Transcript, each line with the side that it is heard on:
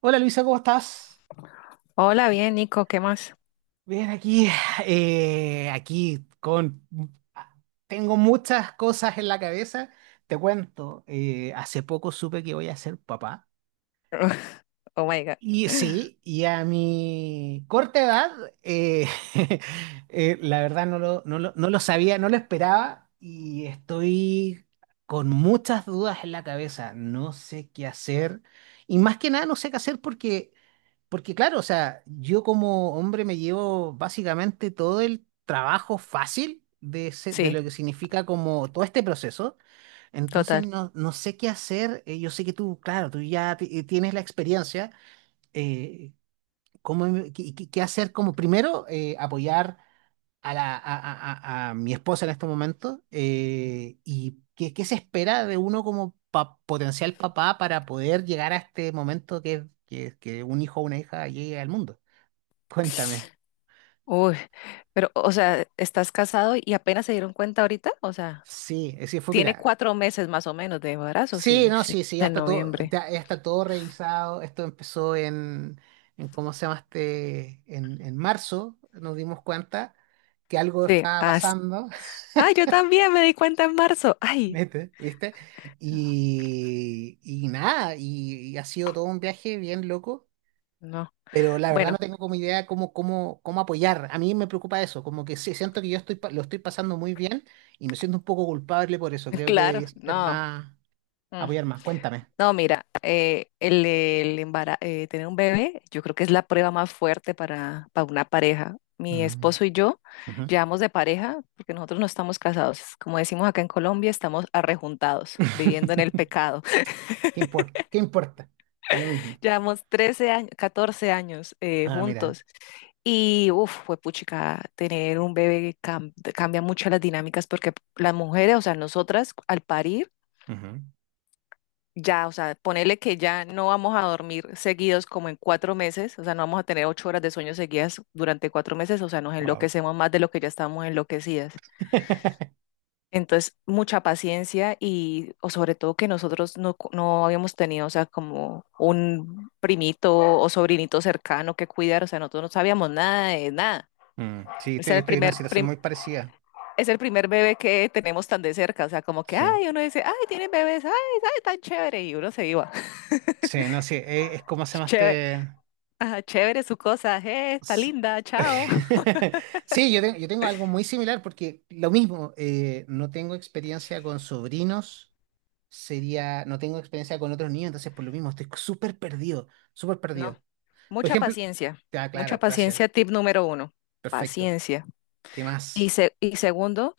right: Hola Luisa, ¿cómo estás?
left: Hola, bien, Nico, ¿qué más?
right: Bien, aquí, aquí con... Tengo muchas cosas en la cabeza. Te cuento, hace poco supe que voy a ser papá.
left: Oh my God.
right: Y sí, y a mi corta edad, eh, la verdad no lo sabía, no lo esperaba y estoy con muchas dudas en la cabeza. No sé qué hacer. Y más que nada no sé qué hacer porque claro, o sea, yo como hombre me llevo básicamente todo el trabajo fácil de
left: Sí,
right: lo que significa como todo este proceso. Entonces
left: total.
right: no sé qué hacer. Yo sé que tú, claro, tú ya tienes la experiencia. Eh, cómo em- qué, qué- qué hacer como primero apoyar a, la, a mi esposa en este momento. ¿Y qué se espera de uno como potencial papá para poder llegar a este momento que un hijo o una hija llegue al mundo? Cuéntame.
left: Uy, pero, o sea, ¿estás casado y apenas se dieron cuenta ahorita? O sea,
right: Sí, sí, fue,
left: tiene
right: mira.
left: 4 meses más o menos de embarazo,
right: Sí,
left: sí,
right: no,
left: sí,
right: sí, sí, ya
left: en
right: está todo,
left: noviembre.
right: ya está todo revisado. Esto empezó en ¿cómo se llama este? En marzo nos dimos cuenta que algo
left: Sí,
right: estaba pasando,
left: ay, yo también me di cuenta en marzo. Ay,
right: mete, ¿viste? Y nada, y ha sido todo un viaje bien loco,
left: no.
right: pero la verdad
left: Bueno,
right: no tengo como idea cómo apoyar. A mí me preocupa eso, como que sí, siento que yo estoy, lo estoy pasando muy bien y me siento un poco culpable por eso. Creo que
left: claro,
right: debería ser
left: no.
right: más.
left: Mm.
right: Apoyar más. Cuéntame.
left: No, mira, tener un bebé, yo creo que es la prueba más fuerte para, una pareja. Mi
right: Mm.
left: esposo y yo
right: Ujú.
left: llevamos de pareja porque nosotros no estamos casados. Como decimos acá en Colombia, estamos arrejuntados, viviendo en el pecado.
right: ¿Qué importa? ¿Qué importa? Da lo mismo.
left: Llevamos 13 años, 14 años
right: Ah, mira.
left: juntos. Y, uff, fue puchica, tener un bebé cambia mucho las dinámicas porque las mujeres, o sea, nosotras al parir,
right: Ujú.
left: ya, o sea, ponerle que ya no vamos a dormir seguidos como en 4 meses, o sea, no vamos a tener 8 horas de sueño seguidas durante 4 meses, o sea, nos
right: Wow.
left: enloquecemos más de lo que ya estamos enloquecidas. Entonces, mucha paciencia y, o sobre todo que nosotros no habíamos tenido, o sea, como un primito o sobrinito cercano que cuidar, o sea, nosotros no sabíamos nada de nada.
right: Mm, sí,
left: Ese era el
right: estoy en una
left: primer,
right: situación
left: prim-
right: muy parecida.
left: Es el primer bebé que tenemos tan de cerca, o sea, como que,
right: Sí.
left: ay, uno dice, ay, tienen bebés, ay, ay, tan chévere, y uno se iba.
right: Sí, no, sí. Es como se llama
left: Chévere.
right: este.
left: Ah, chévere su cosa, está
right: S-
left: linda, chao.
right: Sí, yo tengo algo muy similar porque lo mismo, no tengo experiencia con sobrinos, sería, no tengo experiencia con otros niños, entonces por lo mismo estoy súper perdido, súper
left: No,
right: perdido. Por
left: mucha
right: ejemplo,
left: paciencia,
right: ah,
left: mucha
right: claro, gracias,
left: paciencia, tip número uno,
right: perfecto.
left: paciencia.
right: ¿Qué
left: Y,
right: más?
left: y segundo,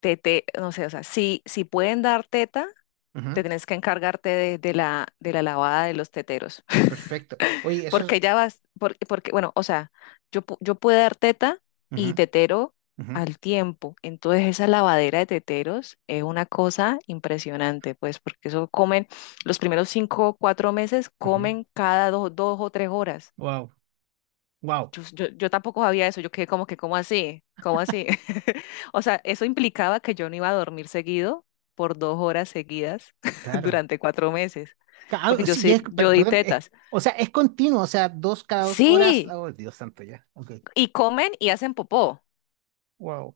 left: no sé, o sea, si, pueden dar teta,
right: Ujú.
left: te tienes que encargarte de, de la lavada de los teteros.
right: Perfecto. Oye, eso es...
left: Porque ya vas, porque, bueno, o sea, yo puedo dar teta y tetero al tiempo. Entonces esa lavadera de teteros es una cosa impresionante, pues, porque eso comen, los primeros 5 o 4 meses comen cada dos, 2 o 3 horas.
right: Wow, wow,
left: Yo tampoco sabía eso, yo quedé como que, ¿cómo así? ¿Cómo así? O sea, eso implicaba que yo no iba a dormir seguido por 2 horas seguidas
right: claro.
left: durante 4 meses, porque yo
right: Sí,
left: sí, yo di
right: perdón,
left: tetas.
right: o sea, es continuo, o sea, 2 cada 2 horas.
left: Sí,
right: Oh, Dios santo, ya. Ok.
left: y comen y hacen popó.
right: Wow.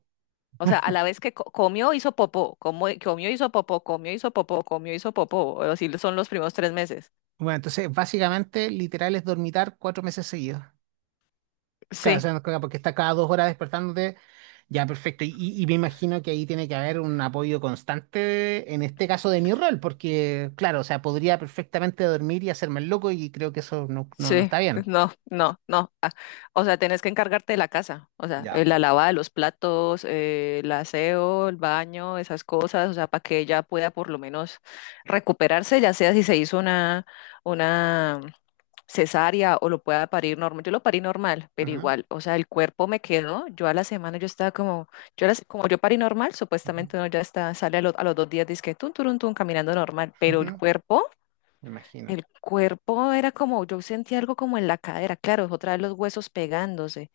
left: O sea, a la vez que comió, hizo popó, comió, hizo popó, comió, hizo popó, comió, hizo popó. O así son los primeros 3 meses.
right: Bueno, entonces, básicamente, literal es dormitar 4 meses seguidos. Claro, o
left: Sí,
right: sea, no, claro, porque está cada 2 horas despertándote. Ya, perfecto. Y me imagino que ahí tiene que haber un apoyo constante, en este caso de mi rol, porque, claro, o sea, podría perfectamente dormir y hacerme el loco y creo que eso no
left: sí,
right: está bien.
left: no, no, no. O sea, tenés que encargarte de la casa. O sea,
right: Ya.
left: la lavada de los platos, el aseo, el baño, esas cosas. O sea, para que ella pueda por lo menos recuperarse, ya sea si se hizo una cesárea o lo pueda parir normal. Yo lo parí normal, pero
right: Ujú,
left: igual, o sea, el cuerpo me quedó. Yo a la semana yo estaba como, yo a la como yo parí normal,
right: ujú,
left: supuestamente uno ya está, sale a los 2 días, dice que tun, turun, tun, caminando normal, pero
right: ujú, me imagino.
left: el cuerpo era como, yo sentía algo como en la cadera, claro, otra vez los huesos pegándose.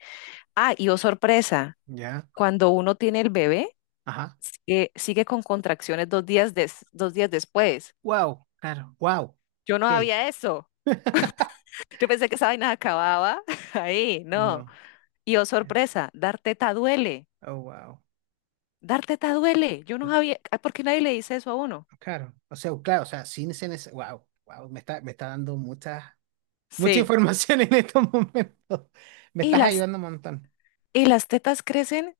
left: Ah, y oh sorpresa,
right: Ya.
left: cuando uno tiene el bebé,
right: Ajá.
left: sigue con contracciones 2 días, 2 días después.
right: Wow. Claro. Wow.
left: Yo no
right: Ok.
left: había eso. Yo pensé que esa vaina acababa ahí, no.
right: No.
left: Y oh,
right: eh,
left: sorpresa, dar teta duele.
right: Oh, wow.
left: Dar teta duele. Yo no sabía, ay, ¿por qué nadie le dice eso a uno?
right: Claro. O sea, claro, o sea, sin ser wow. Wow. Me está dando mucha, mucha
left: Sí.
right: información en estos momentos. Me
left: Y
right: estás
left: las,
right: ayudando un montón.
left: tetas crecen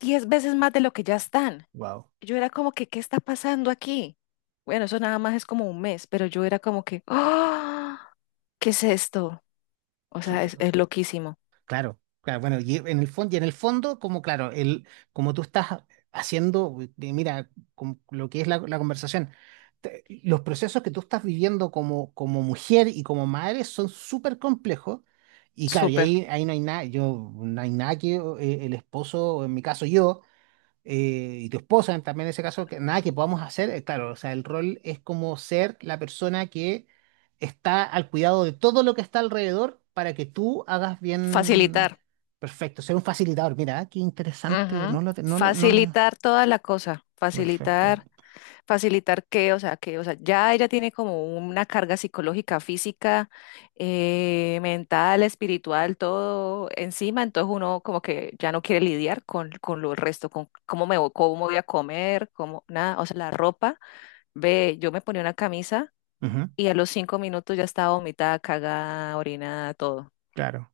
left: 10 veces más de lo que ya están.
right: Wow.
left: Yo era como que, ¿qué está pasando aquí? Bueno, eso nada más es como un mes, pero yo era como que, ¡ah! ¿Qué es esto? O sea, es loquísimo.
right: Claro, claro, bueno, y en el fondo, y en el fondo, como claro, el, como tú estás haciendo, mira, con lo que es la conversación, los procesos que tú estás viviendo como, como mujer y como madre son súper complejos, y claro,
left: Súper.
right: ahí no hay nada, yo, no hay nada que el esposo, o en mi caso yo, y tu esposa también en ese caso, que nada que podamos hacer, claro, o sea, el rol es como ser la persona que está al cuidado de todo lo que está alrededor para que tú hagas
left: Facilitar.
right: bien, perfecto, ser un facilitador, mira, ah, qué interesante, no
left: Ujú.
right: lo, te- no lo, no lo,
left: Facilitar toda la cosa.
right: perfecto.
left: Facilitar. Facilitar que, o sea, ya ella tiene como una carga psicológica, física, mental, espiritual, todo encima, entonces uno como que ya no quiere lidiar con, lo resto, con cómo me voy, cómo voy a comer, cómo, nada, o sea, la ropa, ve, yo me ponía una camisa
right: Ujú,
left: y a los 5 minutos ya estaba vomitada, cagada, orinada, todo.
right: claro,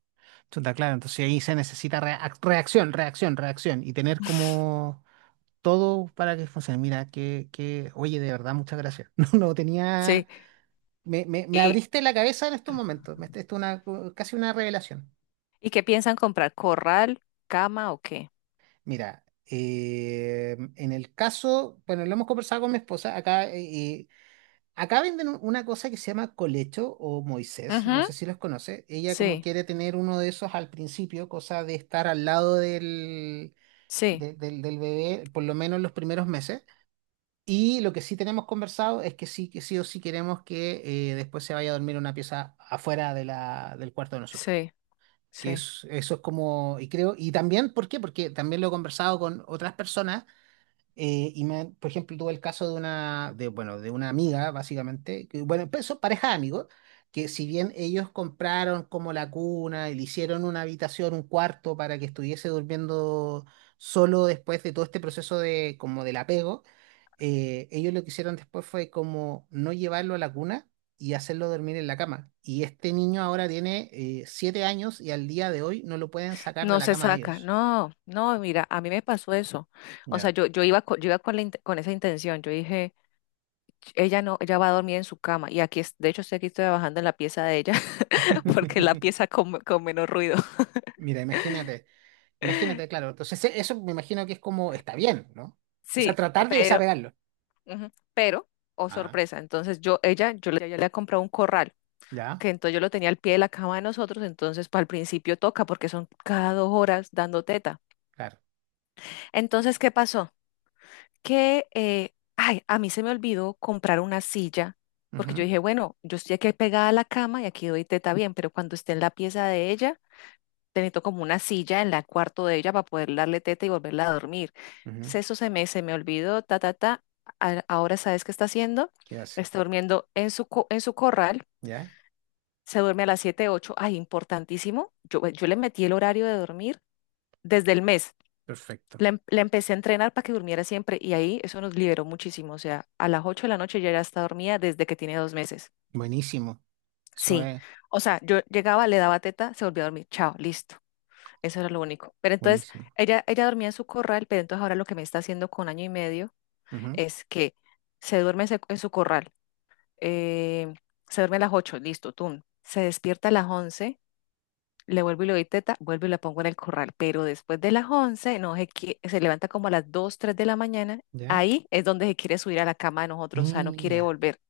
right: está claro, entonces ahí se necesita reacción, reacción, reacción, y tener como... Todo para que funcione. Mira, oye, de verdad, muchas gracias. No, no
left: Sí,
right: tenía. Me
left: y,
right: abriste la cabeza en estos momentos. Esto es una, casi una revelación.
left: ¿y qué piensan comprar? ¿Corral, cama o qué?
right: Mira, en el caso, bueno, lo hemos conversado con mi esposa. Acá, acá venden una cosa que se llama colecho o Moisés. No
left: Ujú.
right: sé si los conoce. Ella como
left: Sí,
right: quiere tener uno de esos al principio, cosa de estar al lado
left: sí,
right: del bebé, por lo menos los primeros meses. Y lo que sí tenemos conversado es que sí o sí queremos que después se vaya a dormir en una pieza afuera de del cuarto de nosotros.
left: sí,
right: Que
left: sí.
right: eso es como, y creo, y también, ¿por qué? Porque también lo he conversado con otras personas, y me, por ejemplo, tuve el caso de una, de, bueno, de una amiga, básicamente, que, bueno, pues, son pareja de amigos, que si bien ellos compraron como la cuna y le hicieron una habitación, un cuarto para que estuviese durmiendo solo después de todo este proceso de, como del apego, ellos lo que hicieron después fue como no llevarlo a la cuna y hacerlo dormir en la cama. Y este niño ahora tiene 7 años y al día de hoy no lo pueden sacar de
left: No
right: la
left: se
right: cama de
left: saca,
right: ellos.
left: no, no, mira, a mí me pasó eso. O sea,
right: Ya.
left: yo iba con, con esa intención, yo dije, ella no, ella va a dormir en su cama y aquí, de hecho, estoy aquí trabajando en la pieza de ella porque es la pieza con, menos ruido.
right: Mira, imagínate, imagínate, claro. Entonces, eso me imagino que es como, está bien, ¿no? O sea,
left: Sí,
right: tratar de
left: pero,
right: desapegarlo.
left: ujú, pero, oh
right: Ajá,
left: sorpresa, entonces yo, ella, yo le, ella le ha comprado un corral,
right: ya,
left: que entonces yo lo tenía al pie de la cama de nosotros, entonces para el principio toca porque son cada 2 horas dando teta.
right: claro.
left: Entonces, ¿qué pasó? Que, ay, a mí se me olvidó comprar una silla, porque yo
right: Ujú,
left: dije, bueno, yo estoy aquí pegada a la cama y aquí doy teta bien, pero cuando esté en la pieza de ella, te necesito como una silla en el cuarto de ella para poder darle teta y volverla a dormir.
right: ujú.
left: Eso se me olvidó, ta, ta, ta. Ahora sabes qué está haciendo.
right: ¿Qué hace?
left: Está durmiendo en su corral,
right: Ya,
left: se duerme a las 7 ocho, ay, importantísimo. Yo le metí el horario de dormir desde el mes.
right: perfecto.
left: La la empecé a entrenar para que durmiera siempre y ahí eso nos liberó muchísimo. O sea, a las 8 de la noche ya está dormida desde que tiene 2 meses.
right: Buenísimo. Eso
left: Sí.
right: es
left: O sea, yo llegaba, le daba teta, se volvía a dormir. Chao, listo. Eso era lo único. Pero entonces,
right: buenísimo.
left: ella dormía en su corral, pero entonces ahora lo que me está haciendo con año y medio
right: Ujú,
left: es que se duerme en su corral. eh, se duerme a las 8 listo, tum. Se despierta a las 11. Le vuelvo y le doy teta, vuelvo y la pongo en el corral. Pero después de las 11, no se, se levanta como a las 2 3 de la mañana.
right: ya,
left: Ahí es donde se quiere subir a la cama de nosotros, o sea, no quiere
right: mira,
left: volver.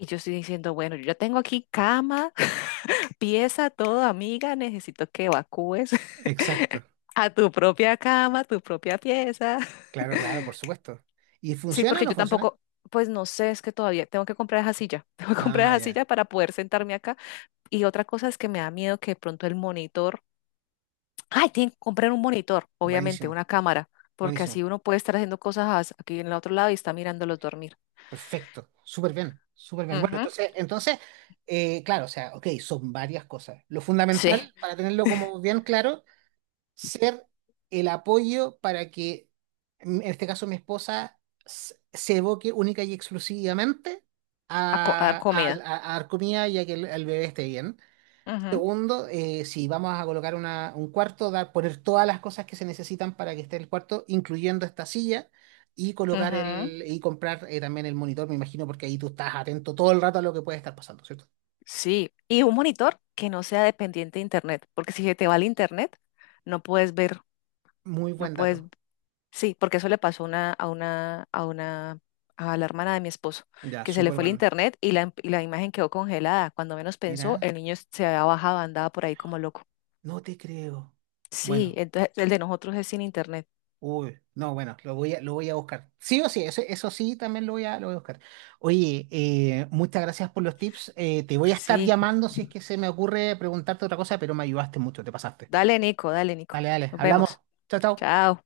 left: Y yo estoy diciendo, bueno, yo ya tengo aquí cama, pieza, todo, amiga, necesito que evacúes
right: exacto.
left: a tu propia cama, tu propia pieza.
right: Claro, claro, por supuesto. ¿Y
left: Sí,
right: funciona o
left: porque
right: no
left: yo
right: funciona?
left: tampoco, pues no sé, es que todavía tengo que comprar esa silla, tengo que comprar
right: Ah,
left: esa
right: ya.
left: silla para poder sentarme acá. Y otra cosa es que me da miedo que de pronto el monitor. Ay, tienen que comprar un monitor, obviamente,
right: Buenísimo,
left: una cámara, porque así
right: buenísimo.
left: uno puede estar haciendo cosas aquí en el otro lado y está mirándolos dormir.
right: Perfecto. Súper bien, súper bien. Bueno,
left: Ujú.
right: entonces, entonces, claro, o sea, ok, son varias cosas. Lo
left: Sí,
right: fundamental, para tenerlo como bien claro, ser el apoyo para que, en este caso, mi esposa se evoque única y exclusivamente
left: a, a dar comida.
right: a dar comida y a que el bebé esté bien.
left: Ujú,
right: Segundo, si vamos a colocar un cuarto, dar, poner todas las cosas que se necesitan para que esté el cuarto, incluyendo esta silla, y colocar
left: ujú.
right: el, y comprar también el monitor, me imagino, porque ahí tú estás atento todo el rato a lo que puede estar pasando, ¿cierto?
left: Sí, y un monitor que no sea dependiente de internet, porque si se te va el internet, no puedes ver,
right: Muy
left: no
right: buen
left: puedes,
right: dato.
left: sí, porque eso le pasó a una, a la hermana de mi esposo,
right: Ya,
left: que se le
right: súper
left: fue el
right: bueno.
left: internet y la, imagen quedó congelada. Cuando menos pensó,
right: Mira,
left: el niño se había bajado, andaba por ahí como loco.
right: no te creo.
left: Sí,
right: Bueno,
left: entonces el de nosotros es sin internet.
right: uy, no, bueno, lo voy a buscar. Sí o sí, eso sí, también lo voy a buscar. Oye, muchas gracias por los tips. Te voy a estar
left: Sí.
right: llamando si es que se me ocurre preguntarte otra cosa, pero me ayudaste mucho, te pasaste.
left: Dale, Nico, dale, Nico.
right: Dale, dale,
left: Nos
right: hablamos.
left: vemos.
right: Chao, chao.
left: Chao.